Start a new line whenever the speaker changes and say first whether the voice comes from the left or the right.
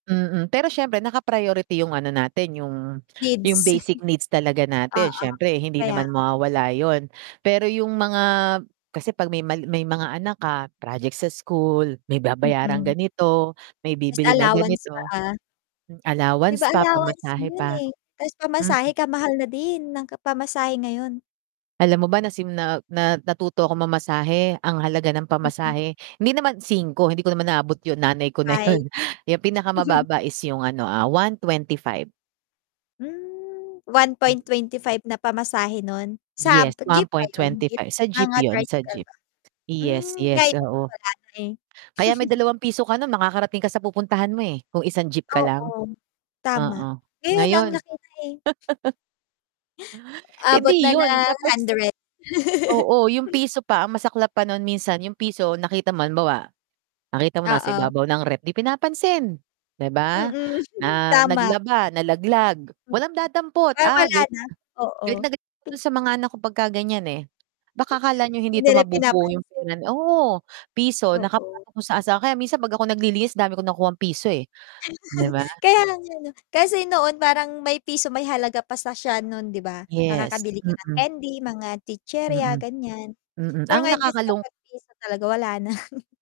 right: Mm, pero siyempre naka-priority yung ano natin, yung yung
left: Needs.
right: basic needs talaga natin
left: Oo,
right: siyempre hindi
left: kaya
right: naman
left: nga.
right: mawawala yun. Pero yung mga kasi 'pag may mal may mga anak ka, project sa school, may babayarang
left: Mm.
right: ganito, may
left: Ta's
right: bibilhin na
left: allowance pa
right: ganito.
left: ah. Di
right: Allowance
left: ba,
right: pa,
left: allowance mo
right: pamasahe
left: yun
right: pa
left: eh, ta's
right: mm.
left: pamasahe ka-mahal na din ng ka pamasahe ngayon.
right: Alam mo ba nasim na ah, na natuto akong mamasahe ang halaga ng
left: Mm.
right: pamasahe, hindi naman 5 hindi ko naman naabot yung nanay ko na
left: Ay.
right: yun yung pinakamababa is yung ano ah 125.
left: Hmm, one
right: Hmm.
left: point twenty five na pamasahe nun? Sa
right: Yes,
left: jeep
right: one
left: ba
right: point
left: yun?
right: twenty
left: Jeep
right: five sa jeep
left: mga
right: yun, sa
left: tricycle
right: jeep.
left: ba?
right: Yes,
left: Hmm,
right: yes,
left: ngayon
right: oo.
left: wala na eh.
right: Kaya may ₱2 ka makakarating ka sa pupuntahan mo eh, kung 1 jeep ka lang?
left: Oo, tama.
right: Oo,
left: Ngayon ang
right: ngayon
left: laki na eh.
right: Eh
left: Abot na
right: di yun,
left: ng
right: tapos
left: hundred.
right: oo yung piso pa ang masaklap pa non minsan yung piso nakita mo halimbawa, nakita mo nasa
left: Oo.
right: ibabaw ng ref 'di pinapansin, di ba?
left: Mm,
right: Na
left: tama.
right: naglaba, nalaglag,
left: Mm.
right: walang dadampot
left: Ah,
right: ah,
left: wala
right: galit
left: na?
right: galit
left: Oo.
right: na galit dun sa mga anak ko pagka ganyan eh. Baka akala niyo hindi
left: Hindi
right: ito
left: nila
right: mabubuo
left: pinapansin.
right: yung pera oo, piso
left: Oo.
right: nakapasok na sa asa kaya minsan 'pag ako naglilinis dami kong nakukuhang piso eh, di ba?
left: Kaya nga 'no, kasi noon parang may piso may halaga pa sa siya nun di ba?
right: Yes,
left: Makakabili ka ng
right: mm.
left: candy, mga chichirya
right: Mm,
left: ganyan.
right: mm,
left: Pero
right: ang
left: ngayon kasi
right: nakakalung
left: kapag piso talaga wala na.